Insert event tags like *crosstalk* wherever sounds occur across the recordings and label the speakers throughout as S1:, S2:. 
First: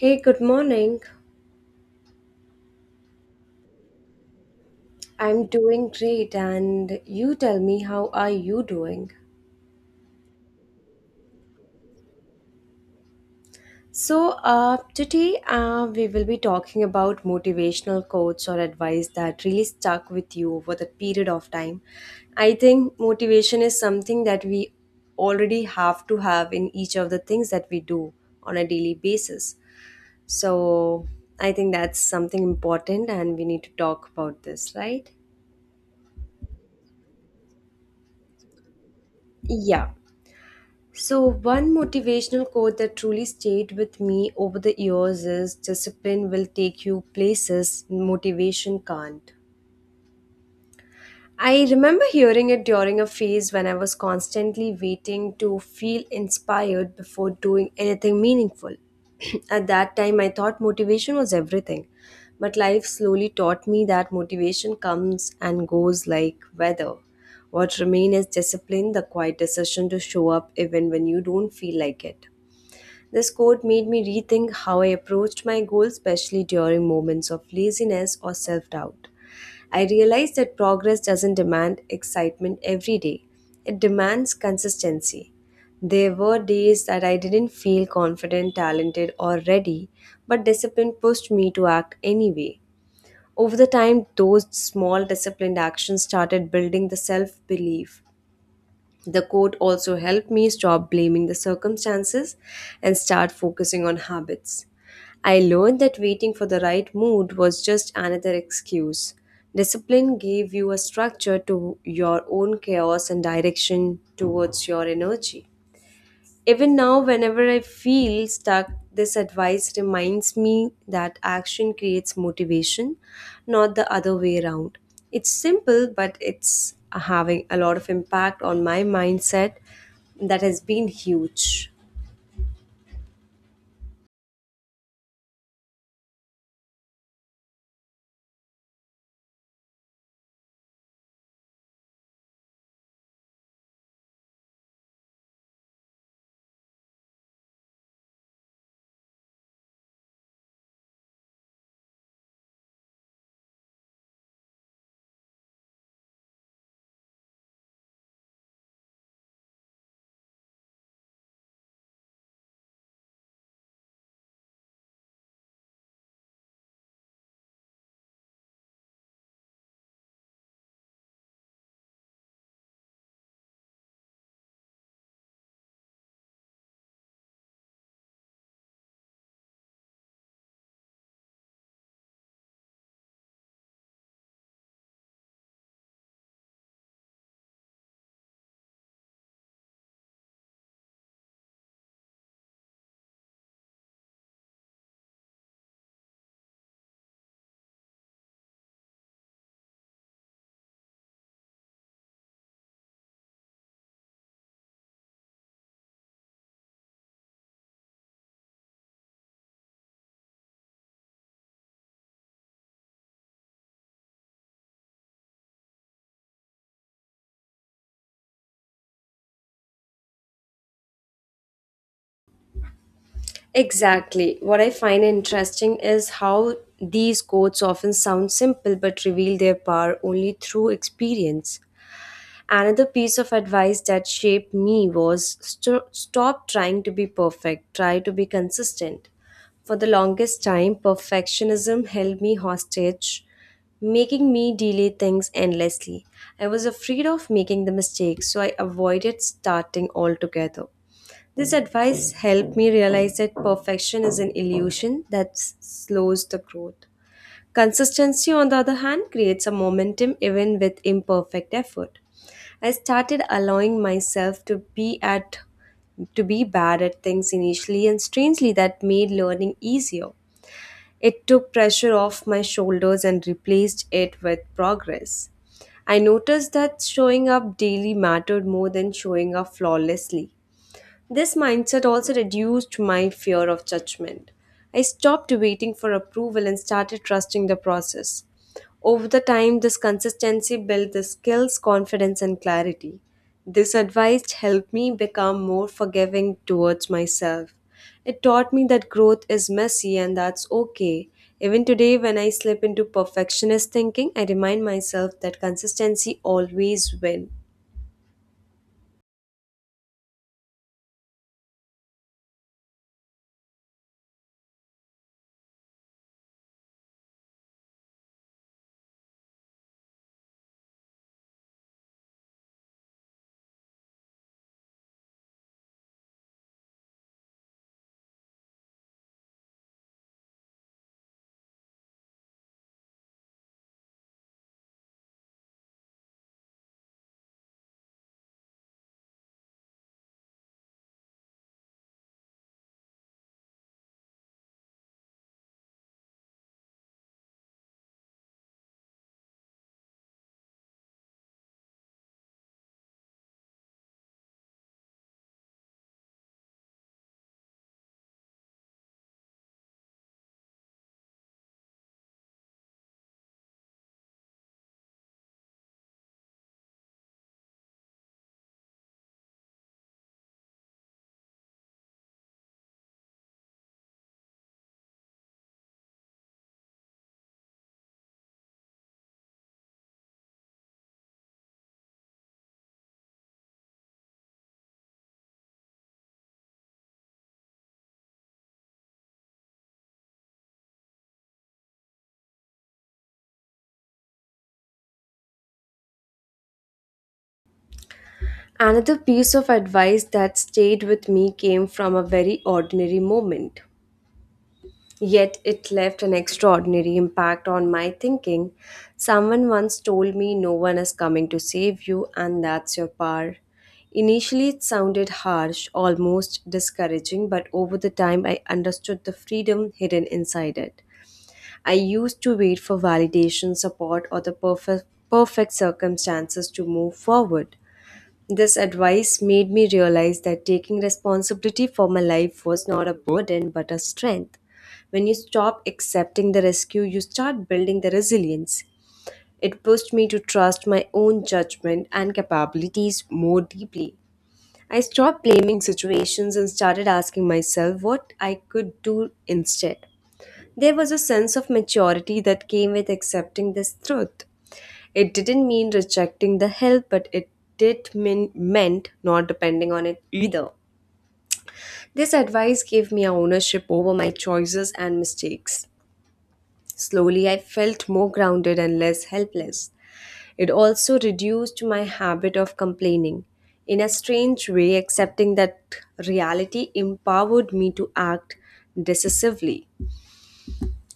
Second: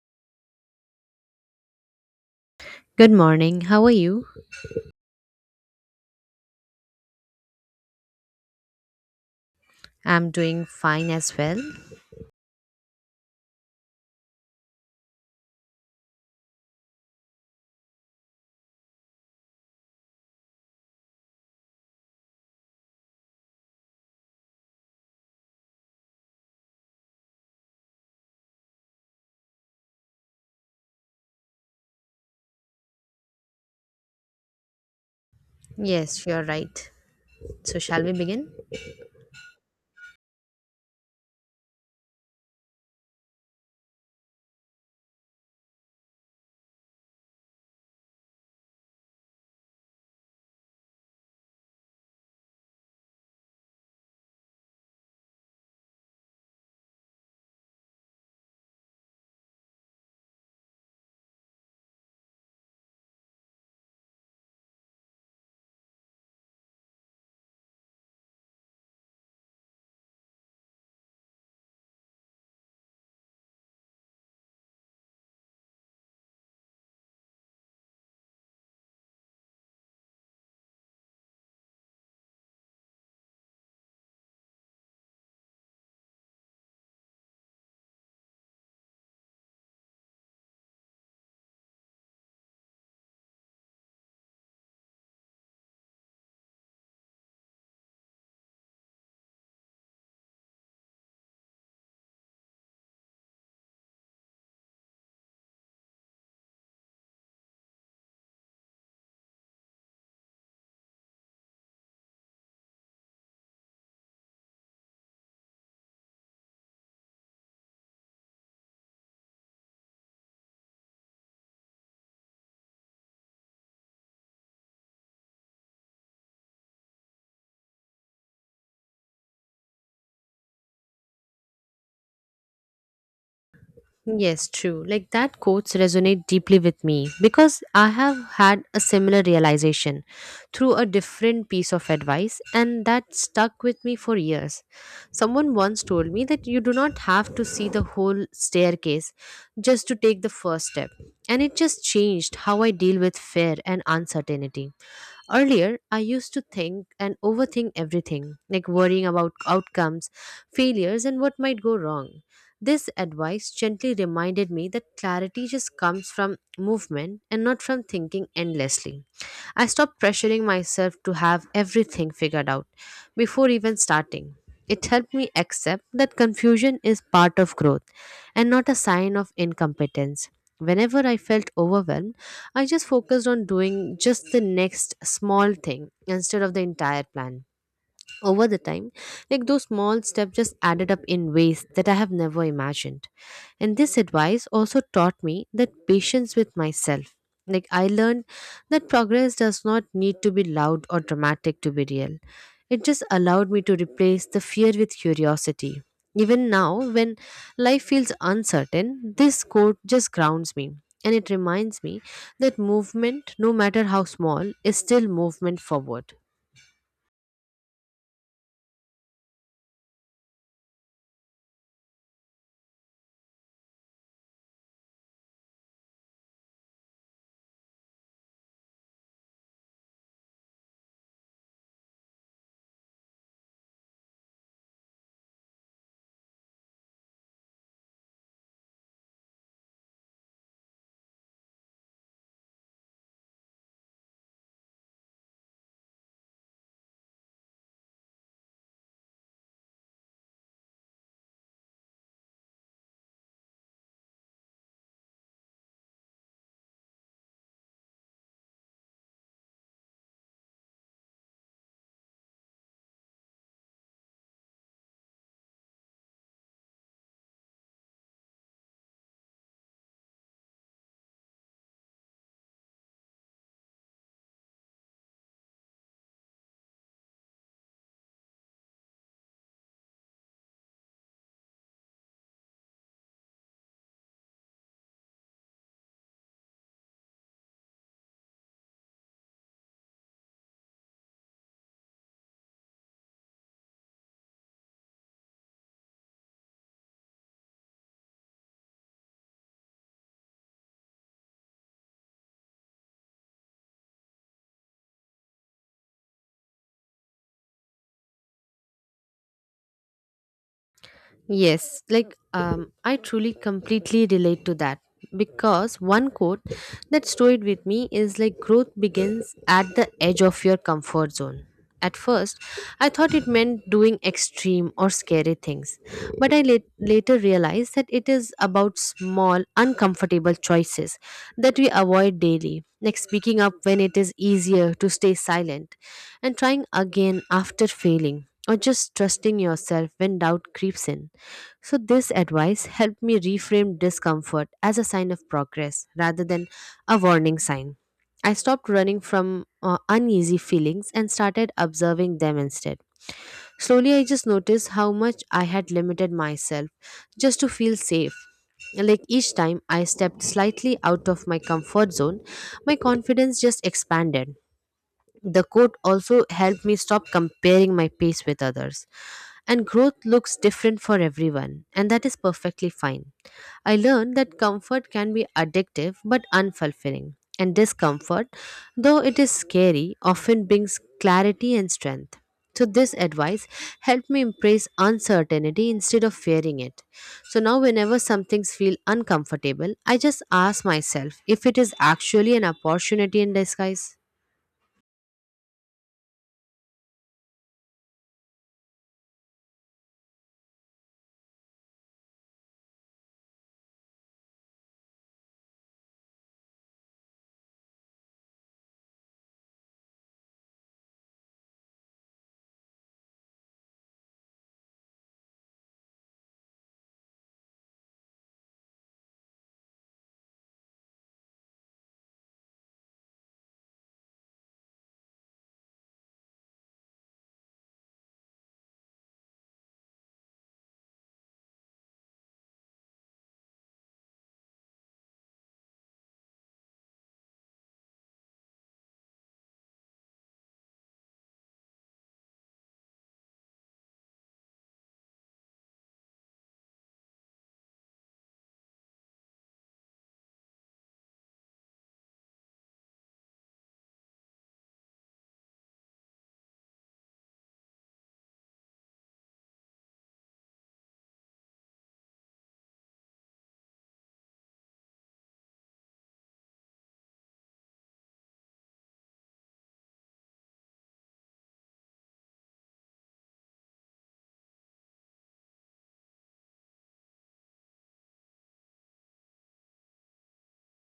S1: Hey, good morning.
S2: Good morning. How are you?
S1: I'm doing great, and you tell me, how are you doing?
S2: I'm doing fine as well.
S1: So, today we will be talking about motivational quotes or advice that really stuck with you over the period of time. I think motivation is something that we already have to have in each of the things that we do on a daily basis. So, I think that's something important, and we need to talk about this, right?
S2: Yes, you're right. So, shall we begin?
S1: Yeah. So, one motivational quote that truly stayed with me over the years is discipline will take you places motivation can't. I remember hearing it during a phase when I was constantly waiting to feel inspired before doing anything meaningful. *clears throat* At that time, I thought motivation was everything. But life slowly taught me that motivation comes and goes like weather. What remains is discipline, the quiet decision to show up even when you don't feel like it. This quote made me rethink how I approached my goals, especially during moments of laziness or self doubt. I realized that progress doesn't demand excitement every day, it demands consistency. There were days that I didn't feel confident, talented, or ready, but discipline pushed me to act anyway. Over the time, those small disciplined actions started building the self belief. The quote also helped me stop blaming the circumstances and start focusing on habits. I learned that waiting for the right mood was just another excuse. Discipline gave you a structure to your own chaos and direction towards your energy. Even now, whenever I feel stuck, this advice reminds me that action creates motivation, not the other way around. It's simple, but it's having a lot of impact on my mindset that has been huge.
S2: Yes, true. Like that quotes resonate deeply with me because I have had a similar realization through a different piece of advice and that stuck with me for years. Someone once told me that you do not have to see the whole staircase just to take the first step. And it just changed how I deal with fear and uncertainty. Earlier, I used to think and overthink everything, like worrying about outcomes, failures, and what might go wrong. This advice gently reminded me that clarity just comes from movement and not from thinking endlessly. I stopped pressuring myself to have everything figured out before even starting. It helped me accept that confusion is part of growth and not a sign of incompetence. Whenever I felt overwhelmed, I just focused on doing just the next small thing instead of the entire plan over the time, like those small steps just added up in ways that I have never imagined. And this advice also taught me that patience with myself, like I learned that progress does not need to be loud or dramatic to be real. It just allowed me to replace the fear with curiosity. Even now, when life feels uncertain, this quote just grounds me, and it reminds me that movement, no matter how small, is still movement forward.
S1: Exactly. What I find interesting is how these quotes often sound simple but reveal their power only through experience. Another piece of advice that shaped me was stop trying to be perfect, try to be consistent. For the longest time, perfectionism held me hostage, making me delay things endlessly. I was afraid of making the mistake, so I avoided starting altogether. This advice helped me realize that perfection is an illusion that slows the growth. Consistency, on the other hand, creates a momentum even with imperfect effort. I started allowing myself to be bad at things initially and strangely that made learning easier. It took pressure off my shoulders and replaced it with progress. I noticed that showing up daily mattered more than showing up flawlessly. This mindset also reduced my fear of judgment. I stopped waiting for approval and started trusting the process. Over the time, this consistency built the skills, confidence, and clarity. This advice helped me become more forgiving towards myself. It taught me that growth is messy and that's okay. Even today, when I slip into perfectionist thinking, I remind myself that consistency always wins.
S2: Yes, like I truly completely relate to that because one quote that stayed with me is like growth begins at the edge of your comfort zone. At first, I thought it meant doing extreme or scary things, but I later realized that it is about small, uncomfortable choices that we avoid daily, like speaking up when it is easier to stay silent and trying again after failing, or just trusting yourself when doubt creeps in. So, this advice helped me reframe discomfort as a sign of progress rather than a warning sign. I stopped running from uneasy feelings and started observing them instead. Slowly, I just noticed how much I had limited myself just to feel safe. Like each time I stepped slightly out of my comfort zone, my confidence just expanded. The quote also helped me stop comparing my pace with others. And growth looks different for everyone, and that is perfectly fine. I learned that comfort can be addictive but unfulfilling, and discomfort, though it is scary, often brings clarity and strength. So, this advice helped me embrace uncertainty instead of fearing it. So, now whenever some things feel uncomfortable, I just ask myself if it is actually an opportunity in disguise.
S1: Another piece of advice that stayed with me came from a very ordinary moment, yet it left an extraordinary impact on my thinking. Someone once told me, no one is coming to save you, and that's your power. Initially, it sounded harsh, almost discouraging, but over the time, I understood the freedom hidden inside it. I used to wait for validation, support, or perfect circumstances to move forward. This advice made me realize that taking responsibility for my life was not a burden but a strength. When you stop accepting the rescue, you start building the resilience. It pushed me to trust my own judgment and capabilities more deeply. I stopped blaming situations and started asking myself what I could do instead. There was a sense of maturity that came with accepting this truth. It didn't mean rejecting the help, but it did mean meant not depending on it either. This advice gave me ownership over my choices and mistakes. Slowly, I felt more grounded and less helpless. It also reduced my habit of complaining. In a strange way, accepting that reality empowered me to act decisively.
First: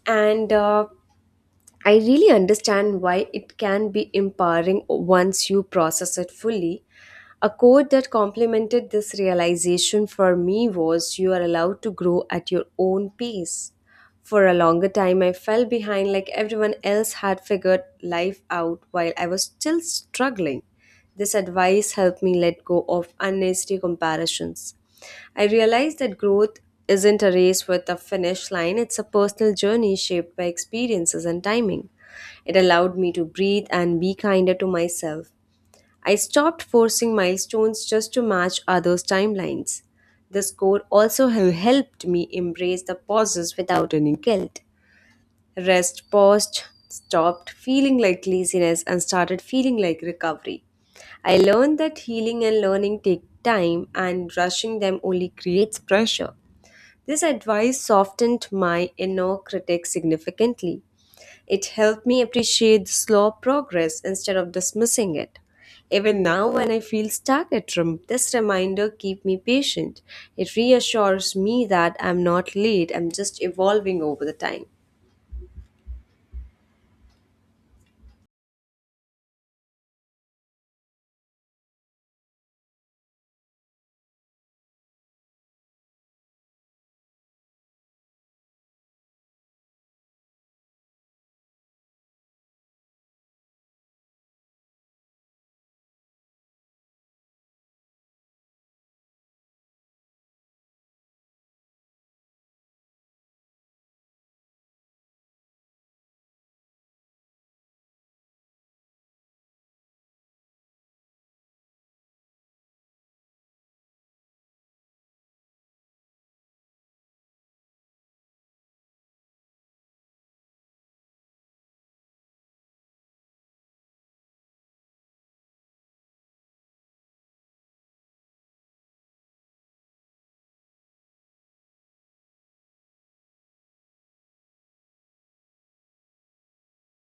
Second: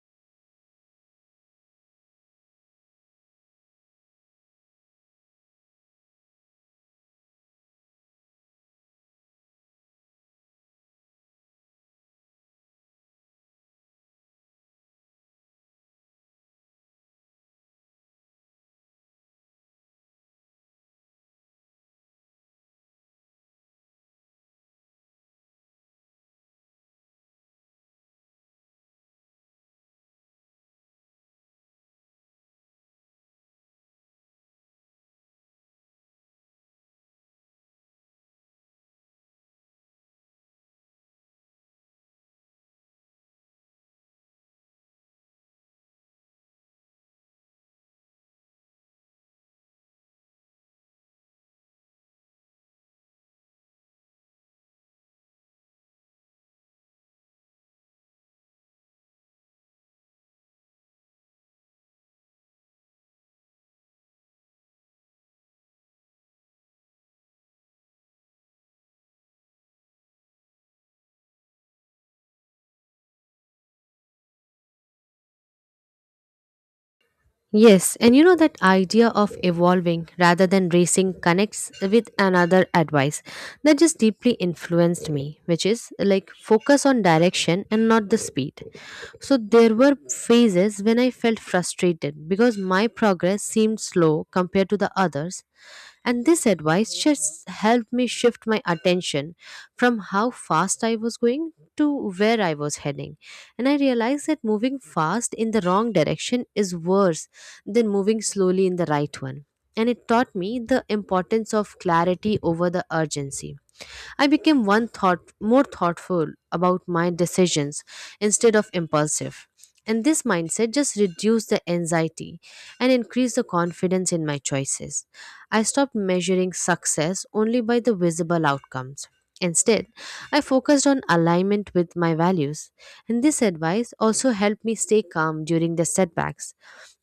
S1: And I really understand why it can be empowering once you process it fully. A quote that complemented this realization for me was you are allowed to grow at your own pace. For a longer time, I fell behind like everyone else had figured life out while I was still struggling. This advice helped me let go of unnecessary comparisons. I realized that growth isn't a race with a finish line, it's a personal journey shaped by experiences and timing. It allowed me to breathe and be kinder to myself. I stopped forcing milestones just to match others' timelines. The score also helped me embrace the pauses without any guilt. Rest paused, stopped feeling like laziness, and started feeling like recovery. I learned that healing and learning take time, and rushing them only creates pressure. This advice softened my inner critic significantly. It helped me appreciate the slow progress instead of dismissing it. Even now, when I feel stuck at room, this reminder keeps me patient. It reassures me that I'm not late, I'm just evolving over the time.
S2: Yes, and you know that idea of evolving rather than racing connects with another advice that just deeply influenced me, which is like focus on direction and not the speed. So there were phases when I felt frustrated because my progress seemed slow compared to the others, and this advice just helped me shift my attention from how fast I was going to where I was heading. And I realized that moving fast in the wrong direction is worse than moving slowly in the right one. And it taught me the importance of clarity over the urgency. I became one thought more thoughtful about my decisions instead of impulsive. And this mindset just reduced the anxiety and increased the confidence in my choices. I stopped measuring success only by the visible outcomes. Instead, I focused on alignment with my values. And this advice also helped me stay calm during the setbacks.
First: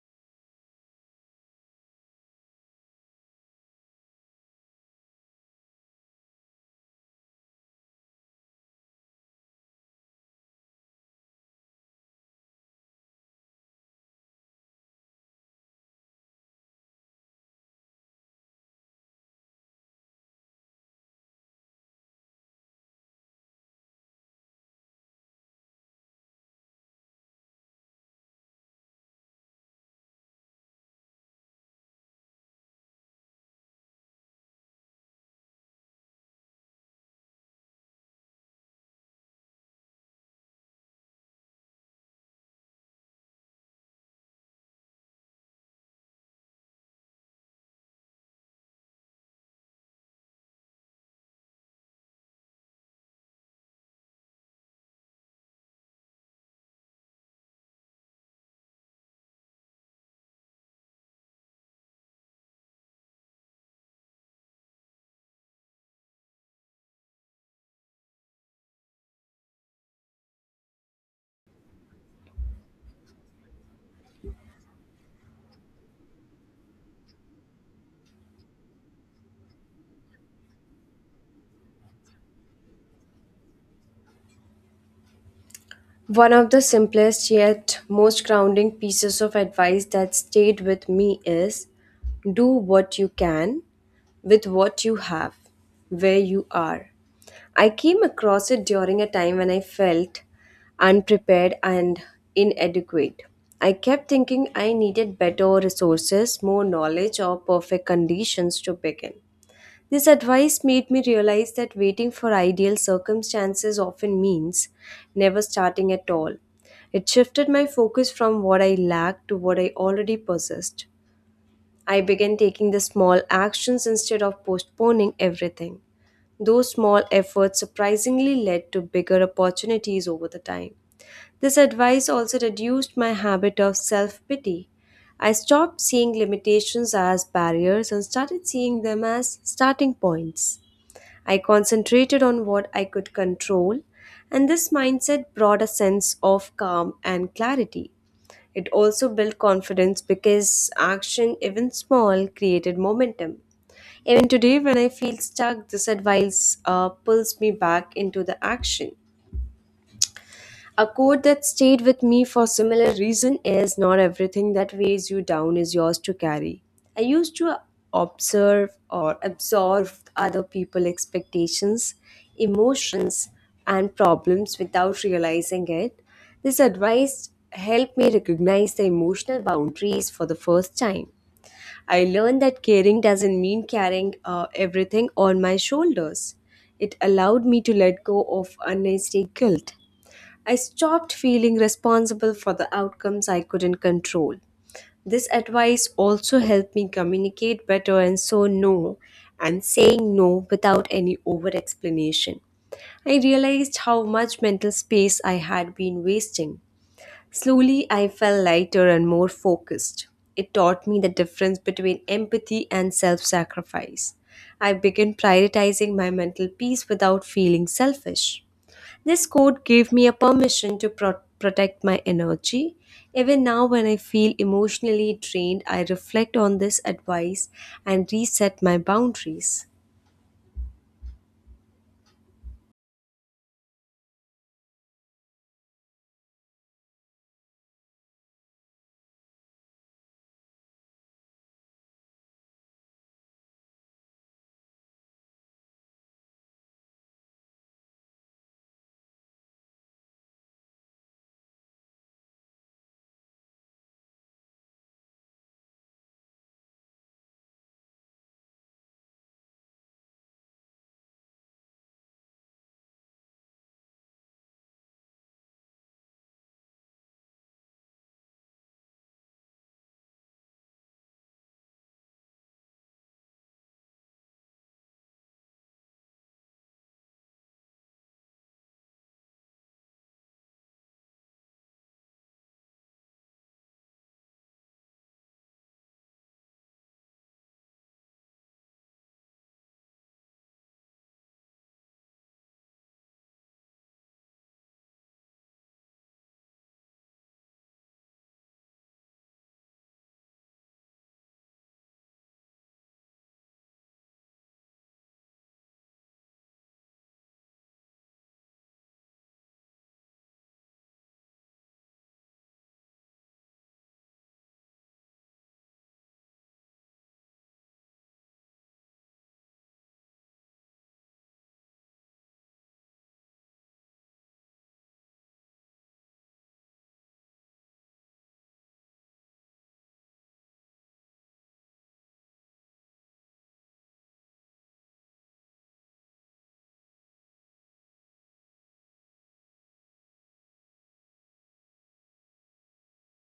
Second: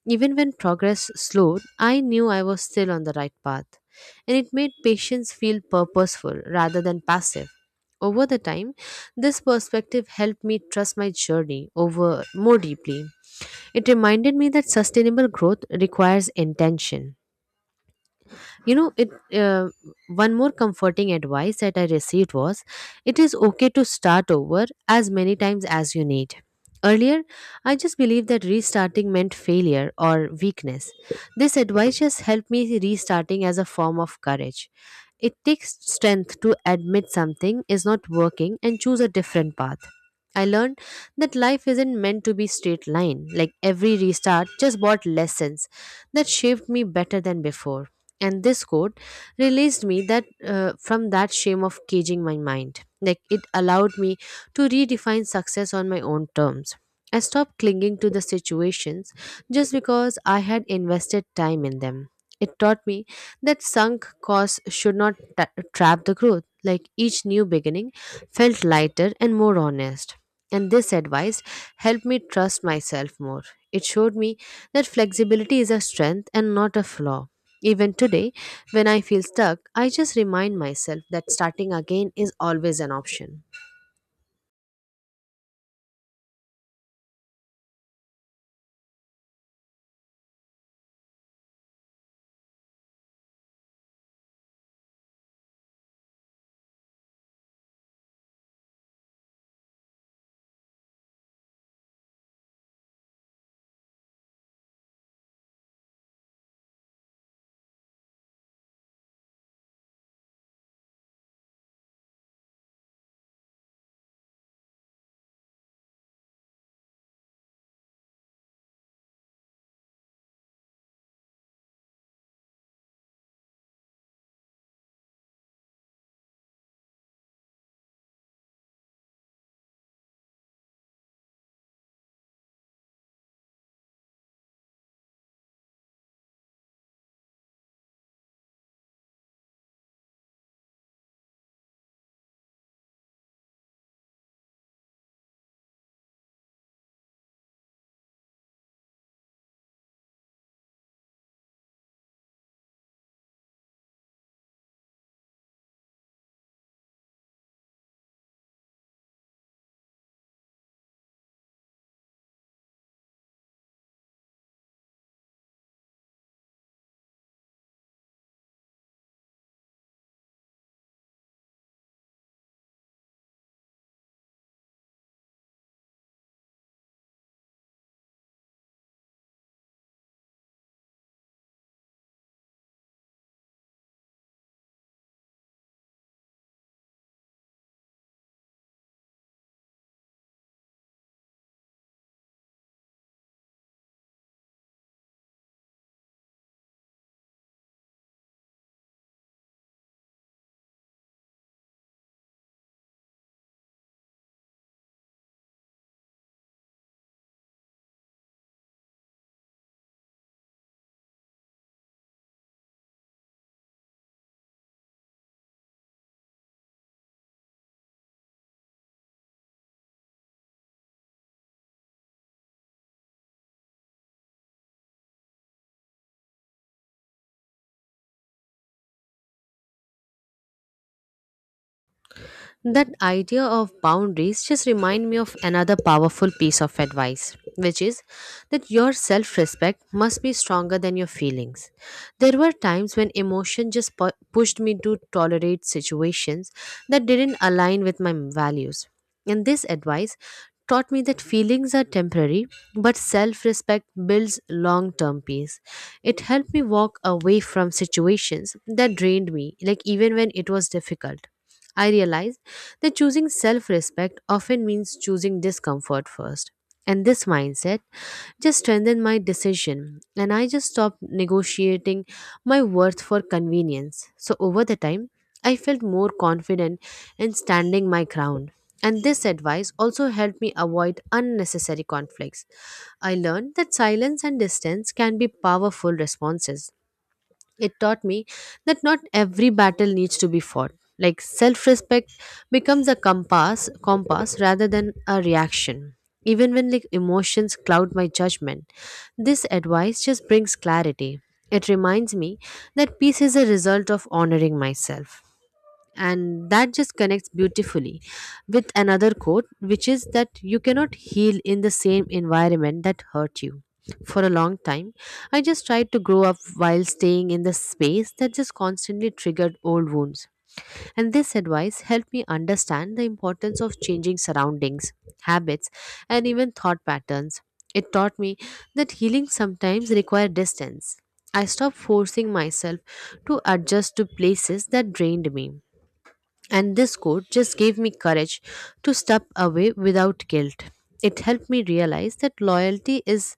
S2: Even when progress slowed, I knew I was still on the right path, and it made patients feel purposeful rather than passive. Over the time, this perspective helped me trust my journey over more deeply. It reminded me that sustainable growth requires intention. You know, it one more comforting advice that I received was it is okay to start over as many times as you need. Earlier, I just believed that restarting meant failure or weakness. This advice just helped me see restarting as a form of courage. It takes strength to admit something is not working and choose a different path. I learned that life isn't meant to be straight line. Like every restart just brought lessons that shaped me better than before. And this quote released me that from that shame of caging my mind. Like it allowed me to redefine success on my own terms. I stopped clinging to the situations just because I had invested time in them. It taught me that sunk costs should not trap the growth. Like each new beginning felt lighter and more honest. And this advice helped me trust myself more. It showed me that flexibility is a strength and not a flaw. Even today, when I feel stuck, I just remind myself that starting again is always an option.
S1: One of the simplest yet most grounding pieces of advice that stayed with me is do what you can with what you have, where you are. I came across it during a time when I felt unprepared and inadequate. I kept thinking I needed better resources, more knowledge, or perfect conditions to begin. This advice made me realize that waiting for ideal circumstances often means never starting at all. It shifted my focus from what I lacked to what I already possessed. I began taking the small actions instead of postponing everything. Those small efforts surprisingly led to bigger opportunities over the time. This advice also reduced my habit of self pity. I stopped seeing limitations as barriers and started seeing them as starting points. I concentrated on what I could control, and this mindset brought a sense of calm and clarity. It also built confidence because action, even small, created momentum. Even today, when I feel stuck, this advice pulls me back into the action. A quote that stayed with me for similar reason is not everything that weighs you down is yours to carry. I used to observe or absorb other people's expectations, emotions, and problems without realizing it. This advice helped me recognize the emotional boundaries for the first time. I learned that caring doesn't mean carrying everything on my shoulders. It allowed me to let go of unnecessary guilt. I stopped feeling responsible for the outcomes I couldn't control. This advice also helped me communicate better and saying no without any over explanation. I realized how much mental space I had been wasting. Slowly, I felt lighter and more focused. It taught me the difference between empathy and self sacrifice. I began prioritizing my mental peace without feeling selfish. This quote gave me a permission to protect my energy. Even now, when I feel emotionally drained, I reflect on this advice and reset my boundaries.
S2: That idea of boundaries just remind me of another powerful piece of advice, which is that your self-respect must be stronger than your feelings. There were times when emotion just pushed me to tolerate situations that didn't align with my values. And this advice taught me that feelings are temporary, but self-respect builds long-term peace. It helped me walk away from situations that drained me, like even when it was difficult. I realized that choosing self respect often means choosing discomfort first. And this mindset just strengthened my decision, and I just stopped negotiating my worth for convenience. So, over the time, I felt more confident in standing my ground. And this advice also helped me avoid unnecessary conflicts. I learned that silence and distance can be powerful responses. It taught me that not every battle needs to be fought. Like self-respect becomes a compass rather than a reaction. Even when like emotions cloud my judgment, this advice just brings clarity. It reminds me that peace is a result of honoring myself, and that just connects beautifully with another quote, which is that you cannot heal in the same environment that hurt you. For a long time, I just tried to grow up while staying in the space that just constantly triggered old wounds. And this advice helped me understand the importance of changing surroundings, habits, and even thought patterns. It taught me that healing sometimes requires distance. I stopped forcing myself to adjust to places that drained me, and this quote just gave me courage to step away without guilt. It helped me realize that loyalty is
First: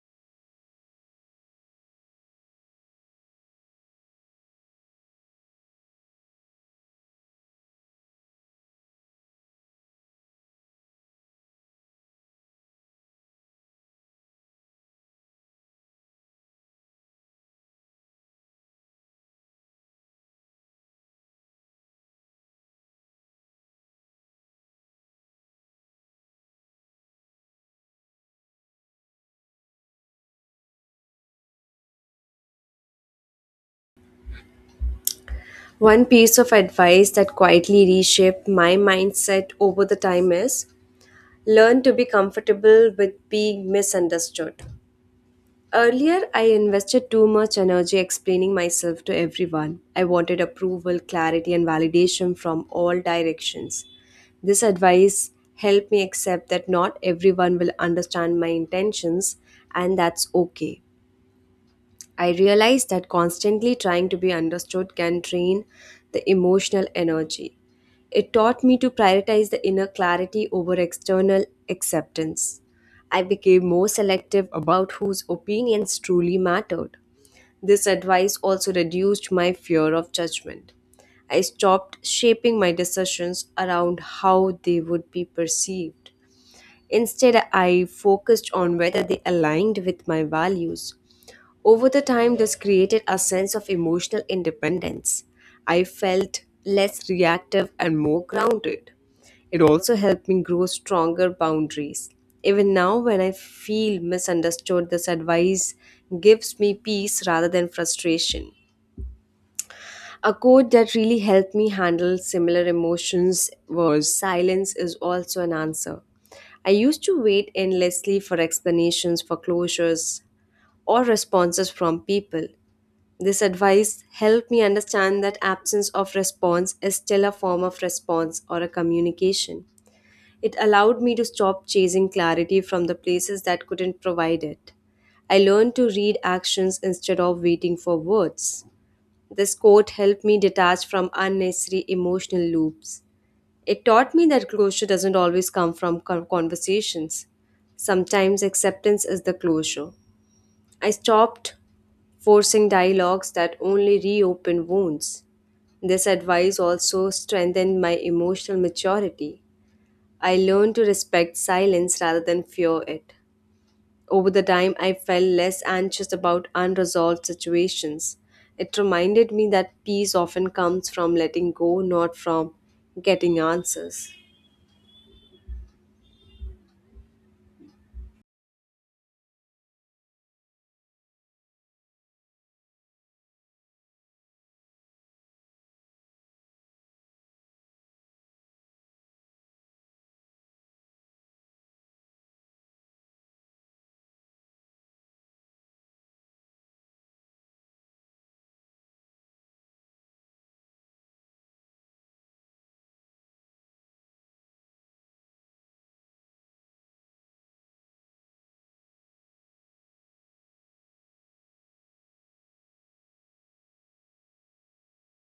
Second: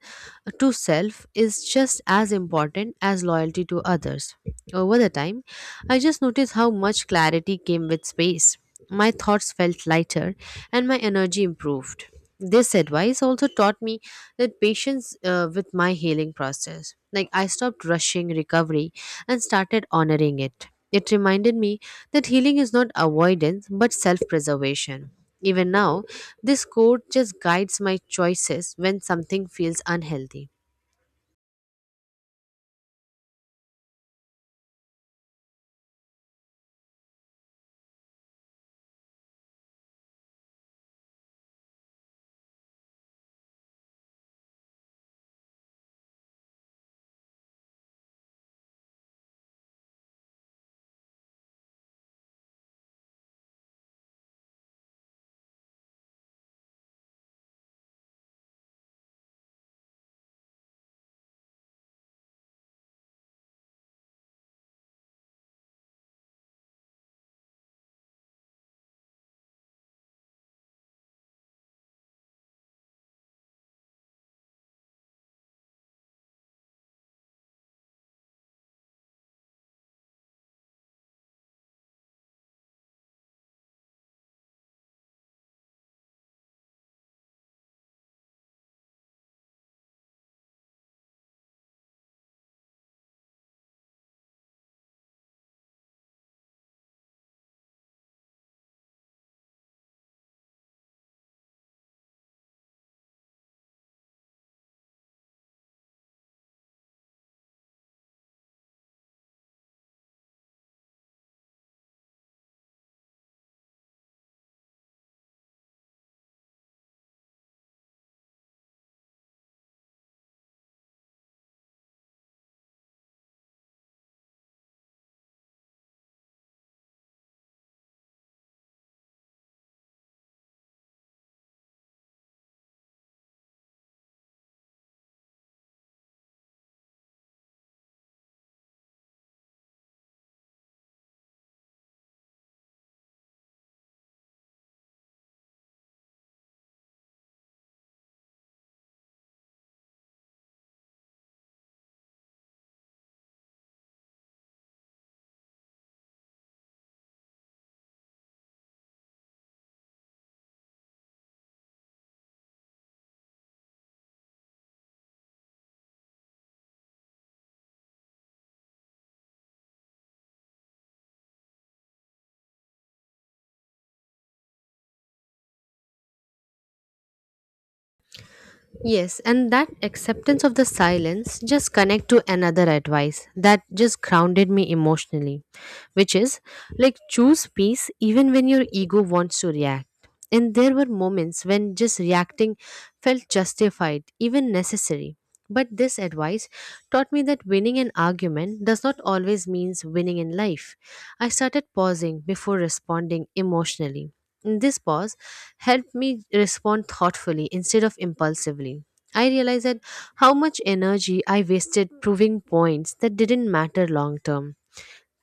S2: to self is just as important as loyalty to others. Over the time, I just noticed how much clarity came with space. My thoughts felt lighter and my energy improved. This advice also taught me that patience with my healing process. Like I stopped rushing recovery and started honoring it. It reminded me that healing is not avoidance but self preservation. Even now, this quote just guides my choices when something feels unhealthy.
S1: One piece of advice that quietly reshaped my mindset over the time is learn to be comfortable with being misunderstood. Earlier, I invested too much energy explaining myself to everyone. I wanted approval, clarity, and validation from all directions. This advice helped me accept that not everyone will understand my intentions, and that's okay. I realized that constantly trying to be understood can drain the emotional energy. It taught me to prioritize the inner clarity over external acceptance. I became more selective about whose opinions truly mattered. This advice also reduced my fear of judgment. I stopped shaping my decisions around how they would be perceived. Instead, I focused on whether they aligned with my values over the time. This created a sense of emotional independence. I felt less reactive and more grounded. It also helped me grow stronger boundaries. Even now, when I feel misunderstood, this advice gives me peace rather than frustration. A quote that really helped me handle similar emotions was silence is also an answer. I used to wait endlessly for explanations, for closures, or responses from people. This advice helped me understand that absence of response is still a form of response or a communication. It allowed me to stop chasing clarity from the places that couldn't provide it. I learned to read actions instead of waiting for words. This quote helped me detach from unnecessary emotional loops. It taught me that closure doesn't always come from conversations. Sometimes acceptance is the closure. I stopped forcing dialogues that only reopen wounds. This advice also strengthened my emotional maturity. I learned to respect silence rather than fear it. Over the time, I felt less anxious about unresolved situations. It reminded me that peace often comes from letting go, not from getting answers.
S2: Yes, and that acceptance of the silence just connect to another advice that just grounded me emotionally, which is like choose peace even when your ego wants to react. And there were moments when just reacting felt justified, even necessary. But this advice taught me that winning an argument does not always means winning in life. I started pausing before responding emotionally. This pause helped me respond thoughtfully instead of impulsively. I realized that how much energy I wasted proving points that didn't matter long term.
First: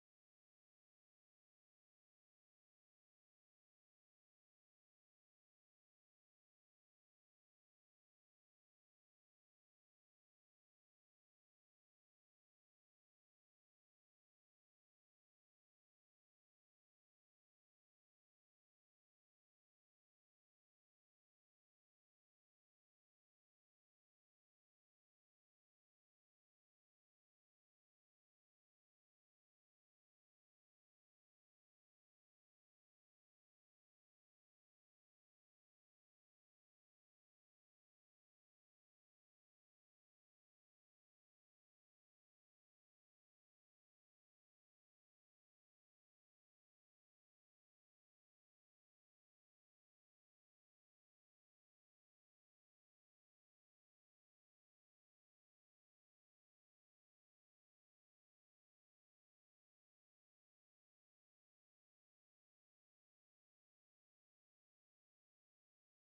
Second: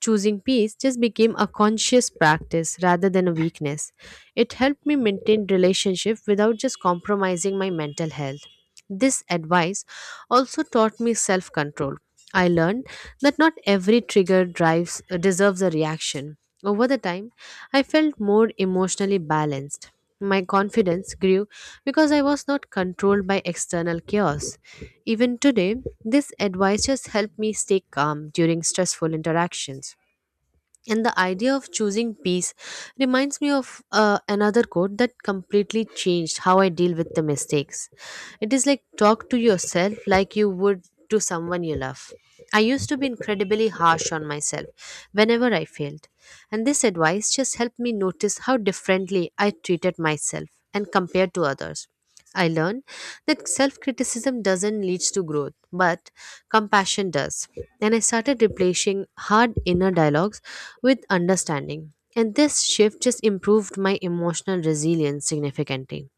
S2: Choosing peace just became a conscious practice rather than a weakness. It helped me maintain relationship without just compromising my mental health. This advice also taught me self control. I learned that not every trigger drives deserves a reaction. Over the time, I felt more emotionally balanced. My confidence grew because I was not controlled by external chaos. Even today, this advice just helped me stay calm during stressful interactions. And the idea of choosing peace reminds me of another quote that completely changed how I deal with the mistakes. It is like talk to yourself like you would to someone you love. I used to be incredibly harsh on myself whenever I failed, and this advice just helped me notice how differently I treated myself and compared to others. I learned that self criticism doesn't lead to growth, but compassion does. And I started replacing hard inner dialogues with understanding. And this shift just improved my emotional resilience significantly.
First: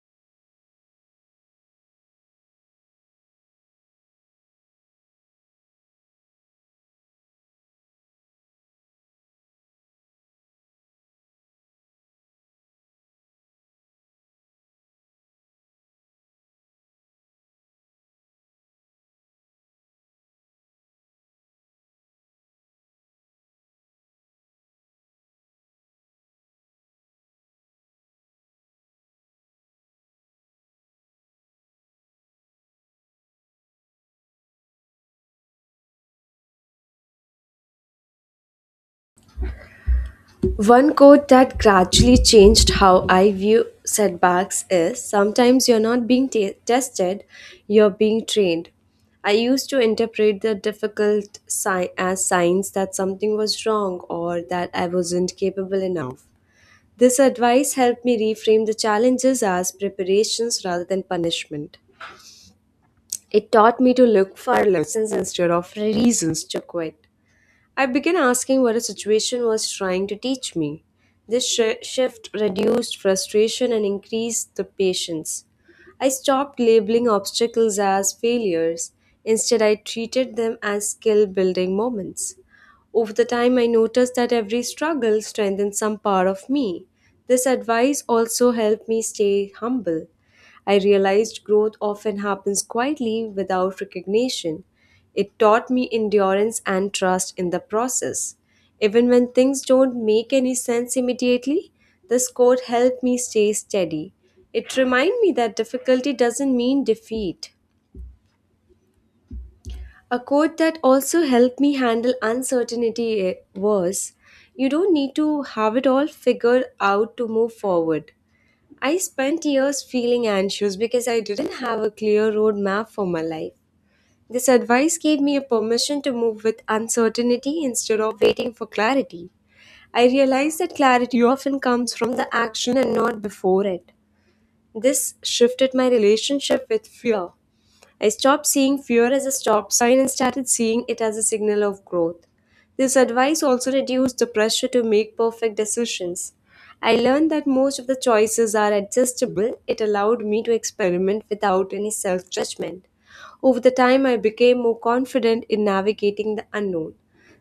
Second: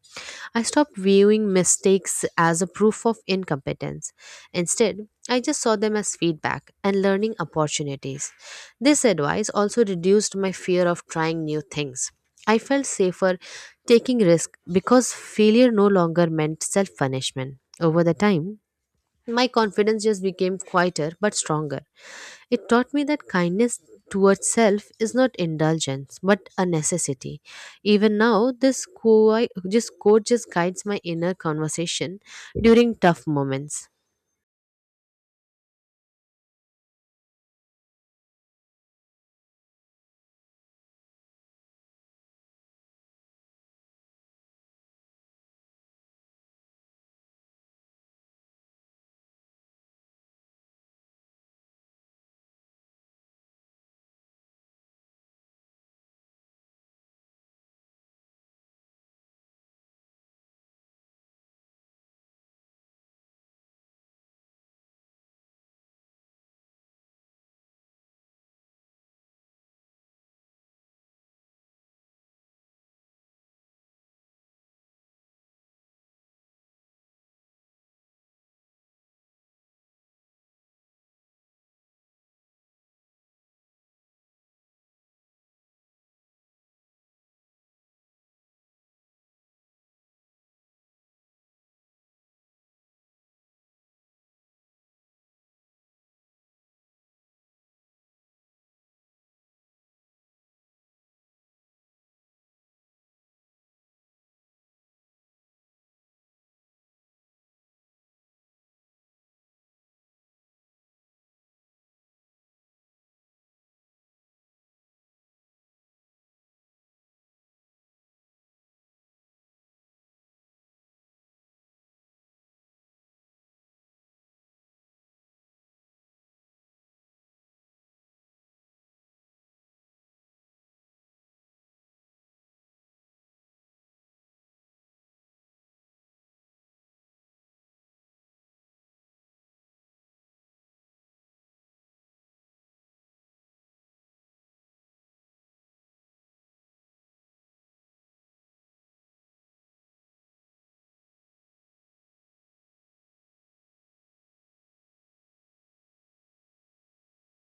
S2: I stopped viewing mistakes as a proof of incompetence. Instead, I just saw them as feedback and learning opportunities. This advice also reduced my fear of trying new things. I felt safer taking risk because failure no longer meant self punishment. Over the time, my confidence just became quieter but stronger. It taught me that kindness towards self is not indulgence but a necessity. Even now, this quote just guides my inner conversation during tough moments.
S1: One quote that gradually changed how I view setbacks is sometimes you're not being tested, you're being trained. I used to interpret the difficult sign as signs that something was wrong or that I wasn't capable enough. This advice helped me reframe the challenges as preparations rather than punishment. It taught me to look for lessons instead of reasons to quit. I began asking what a situation was trying to teach me. This shift reduced frustration and increased the patience. I stopped labeling obstacles as failures. Instead, I treated them as skill building moments. Over the time, I noticed that every struggle strengthened some part of me. This advice also helped me stay humble. I realized growth often happens quietly without recognition. It taught me endurance and trust in the process. Even when things don't make any sense immediately, this quote helped me stay steady. It reminded me that difficulty doesn't mean defeat. A quote that also helped me handle uncertainty was, "You don't need to have it all figured out to move forward." I spent years feeling anxious because I didn't have a clear road map for my life. This advice gave me a permission to move with uncertainty instead of waiting for clarity. I realized that clarity often comes from the action and not before it. This shifted my relationship with fear. I stopped seeing fear as a stop sign and started seeing it as a signal of growth. This advice also reduced the pressure to make perfect decisions. I learned that most of the choices are adjustable. It allowed me to experiment without any self judgment. Over the time, I became more confident in navigating the unknown.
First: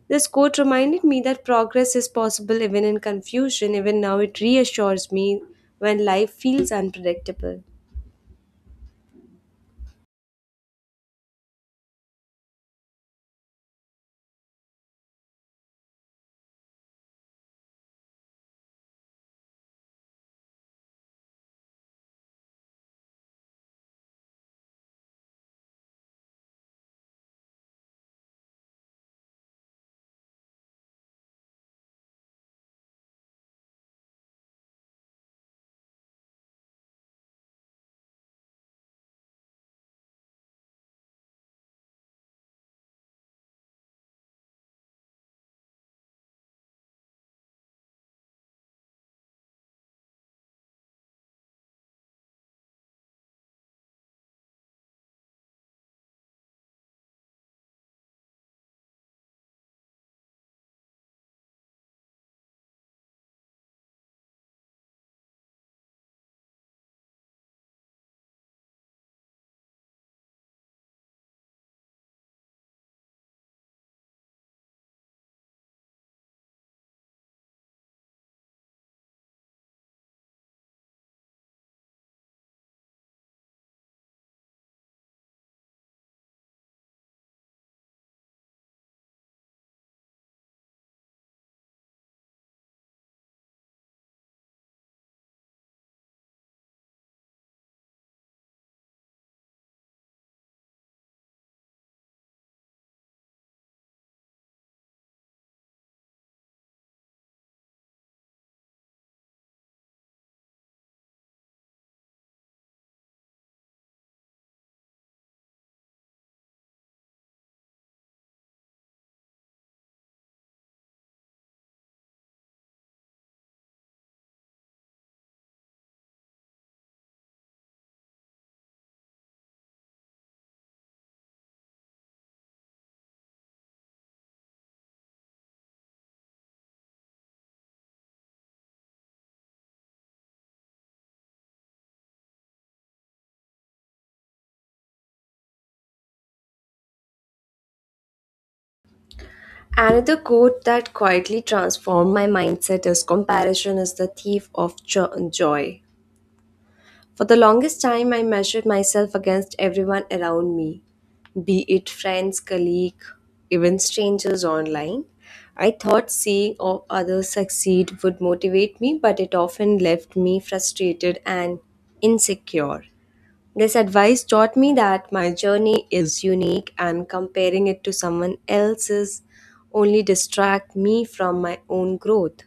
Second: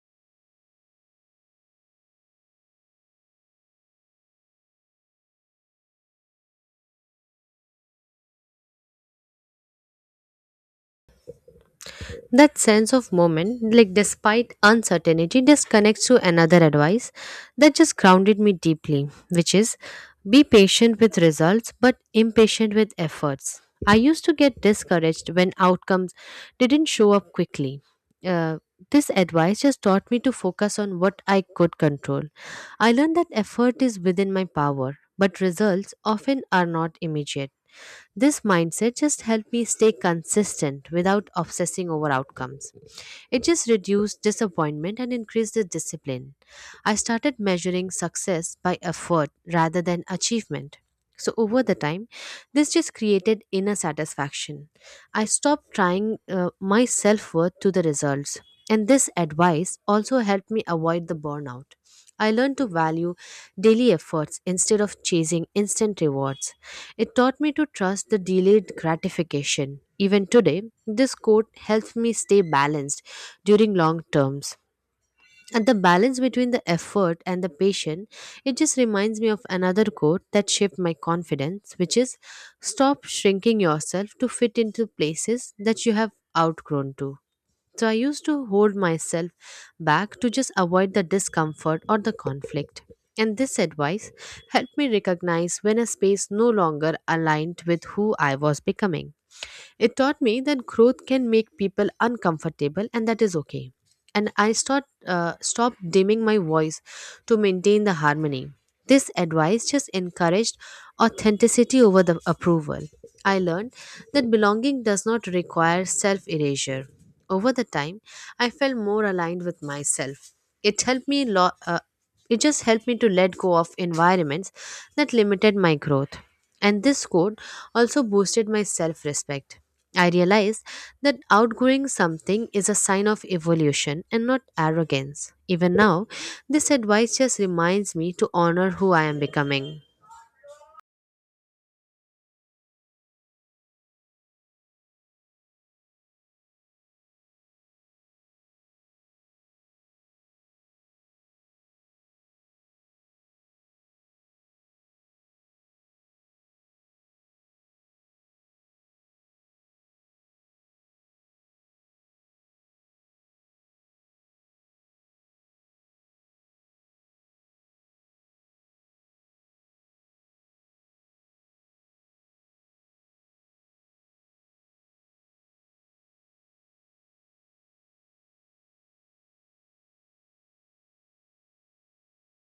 S1: This quote reminded me that progress is possible even in confusion. Even now, it reassures me when life feels unpredictable.
S2: That sense of moment, like despite uncertainty, just connects to another advice that just grounded me deeply, which is be patient with results but impatient with efforts. I used to get discouraged when outcomes didn't show up quickly. Uh, this advice just taught me to focus on what I could control. I learned that effort is within my power, but results often are not immediate. This mindset just helped me stay consistent without obsessing over outcomes. It just reduced disappointment and increased the discipline. I started measuring success by effort rather than achievement. So, over the time, this just created inner satisfaction. I stopped trying my self worth to the results. And this advice also helped me avoid the burnout. I learned to value daily efforts instead of chasing instant rewards. It taught me to trust the delayed gratification. Even today, this quote helps me stay balanced during long terms. And the balance between the effort and the patience, it just reminds me of another quote that shaped my confidence, which is stop shrinking yourself to fit into places that you have outgrown to. So I used to hold myself back to just avoid the discomfort or the conflict. And this advice helped me recognize when a space no longer aligned with who I was becoming. It taught me that growth can make people uncomfortable, and that is okay. And I stopped dimming my voice to maintain the harmony. This advice just encouraged authenticity over the approval. I learned that belonging does not require self erasure. Over the time, I felt more aligned with myself. It helped me lo- uh, it just helped me to let go of environments that limited my growth. And this quote also boosted my self respect. I realized that outgrowing something is a sign of evolution and not arrogance. Even now, this advice just reminds me to honor who I am becoming.
S1: Another quote that quietly transformed my mindset is comparison is the thief of joy. For the longest time, I measured myself against everyone around me, be it friends, colleagues, even strangers online. I thought seeing others succeed would motivate me, but it often left me frustrated and insecure. This advice taught me that my journey is unique and comparing it to someone else's only distract me from my own growth.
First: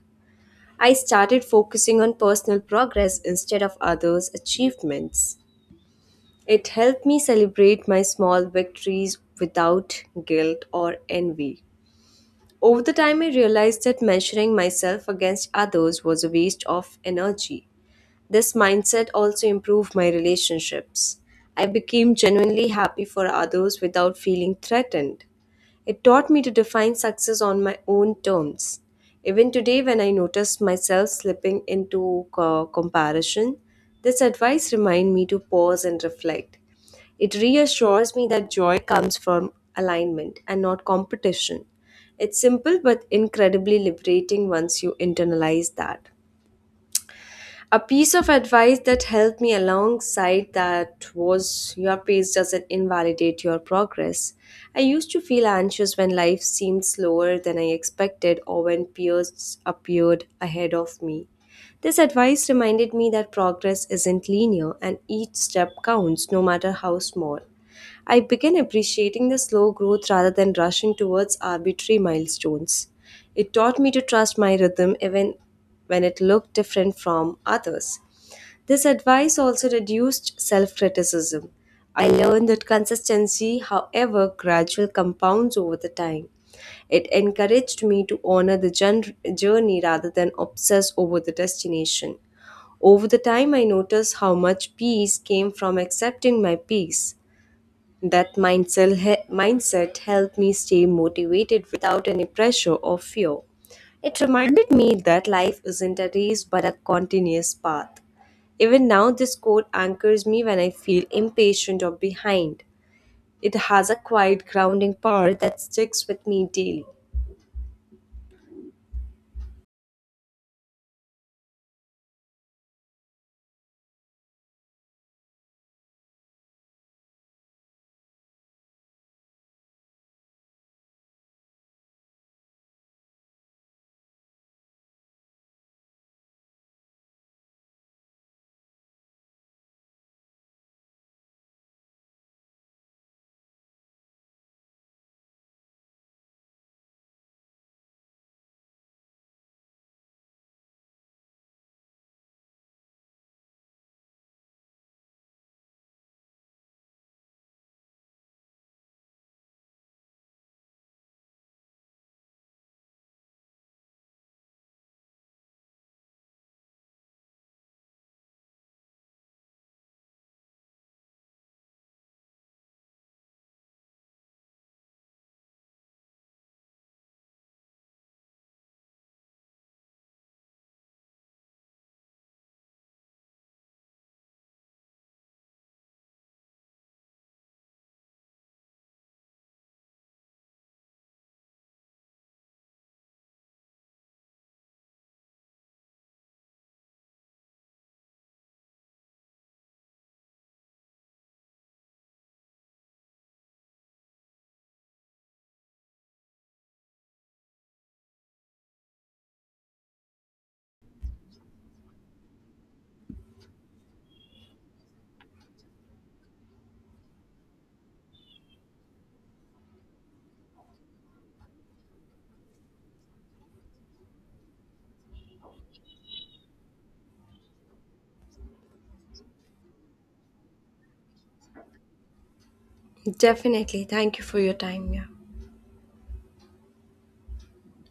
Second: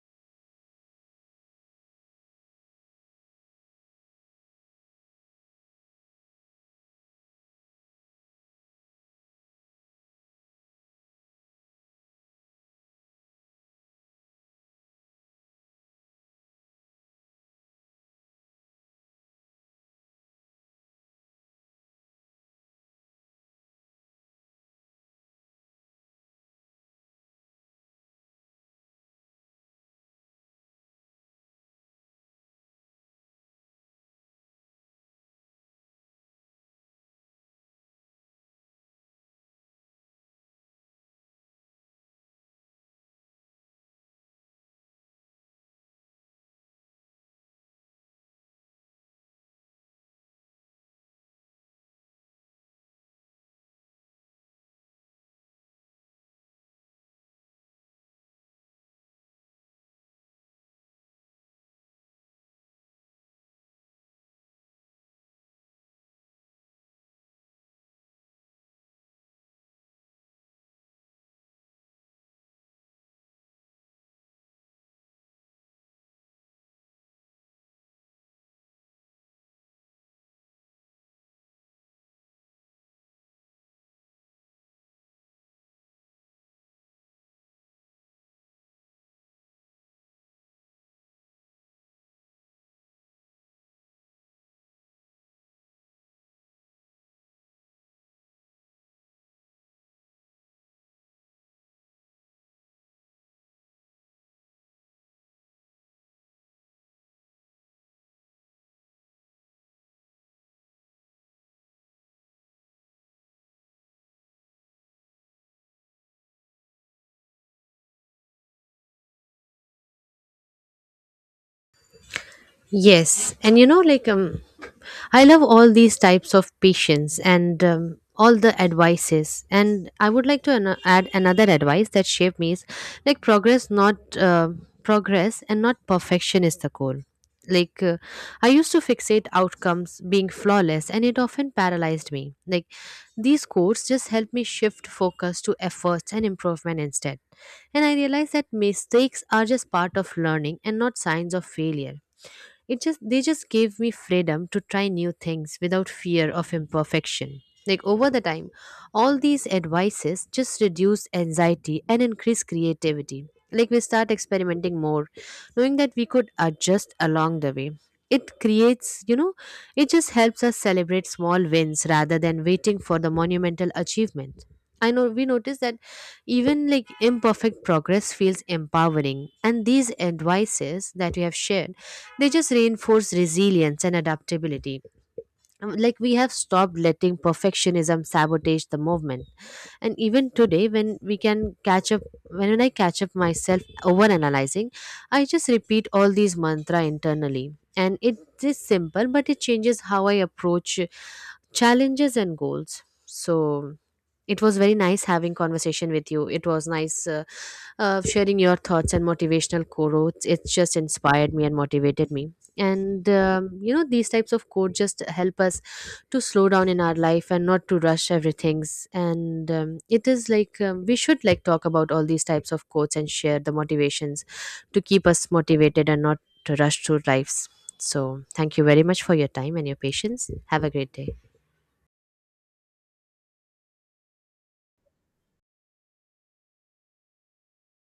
S1: I started focusing on personal progress instead of others' achievements. It helped me celebrate my small victories without guilt or envy. Over the time, I realized that measuring myself against others was a waste of energy. This mindset also improved my relationships. I became genuinely happy for others without feeling threatened. It taught me to define success on my own terms. Even today, when I notice myself slipping into comparison, this advice reminds me to pause and reflect. It reassures me that joy comes from alignment and not competition. It's simple but incredibly liberating once you internalize that. A piece of advice that helped me alongside that was your pace doesn't invalidate your progress. I used to feel anxious when life seemed slower than I expected or when peers appeared ahead of me. This advice reminded me that progress isn't linear and each step counts no matter how small. I began appreciating the slow growth rather than rushing towards arbitrary milestones. It taught me to trust my rhythm even when it looked different from others. This advice also reduced self criticism. I learned that consistency, however, gradual compounds over the time. It encouraged me to honor the journey rather than obsess over the destination. Over the time, I noticed how much peace came from accepting my peace. That mindset helped me stay motivated without any pressure or fear. It reminded me that life isn't a race but a continuous path. Even now, this quote anchors me when I feel impatient or behind. It has a quiet grounding power that sticks with me daily.
S2: Yes, and you know, like, I love all these types of patients and all the advices. And I would like to add another advice that shaped me is like progress, and not perfection is the goal. Like uh, I used to fixate outcomes being flawless, and it often paralyzed me. Like these quotes just helped me shift focus to efforts and improvement instead. And I realized that mistakes are just part of learning and not signs of failure it just they just gave me freedom to try new things without fear of imperfection. Like over the time, all these advices just reduce anxiety and increase creativity. Like we start experimenting more, knowing that we could adjust along the way. It creates, you know, it just helps us celebrate small wins rather than waiting for the monumental achievement. I know we notice that even like imperfect progress feels empowering, and these advices that we have shared they just reinforce resilience and adaptability. Like we have stopped letting perfectionism sabotage the movement. And even today, when I catch up myself over analyzing, I just repeat all these mantra internally. And it is simple, but it changes how I approach challenges and goals. So it was very nice having conversation with you. It was nice of sharing your thoughts and motivational quotes. It's just inspired me and motivated me. And these types of quotes just help us to slow down in our life and not to rush everything's. And it is like we should like talk about all these types of quotes and share the motivations to keep us motivated and not to rush through lives. So, thank you very much for your time and your patience. Have a great day.
S1: Definitely. Thank you for your time. Yeah.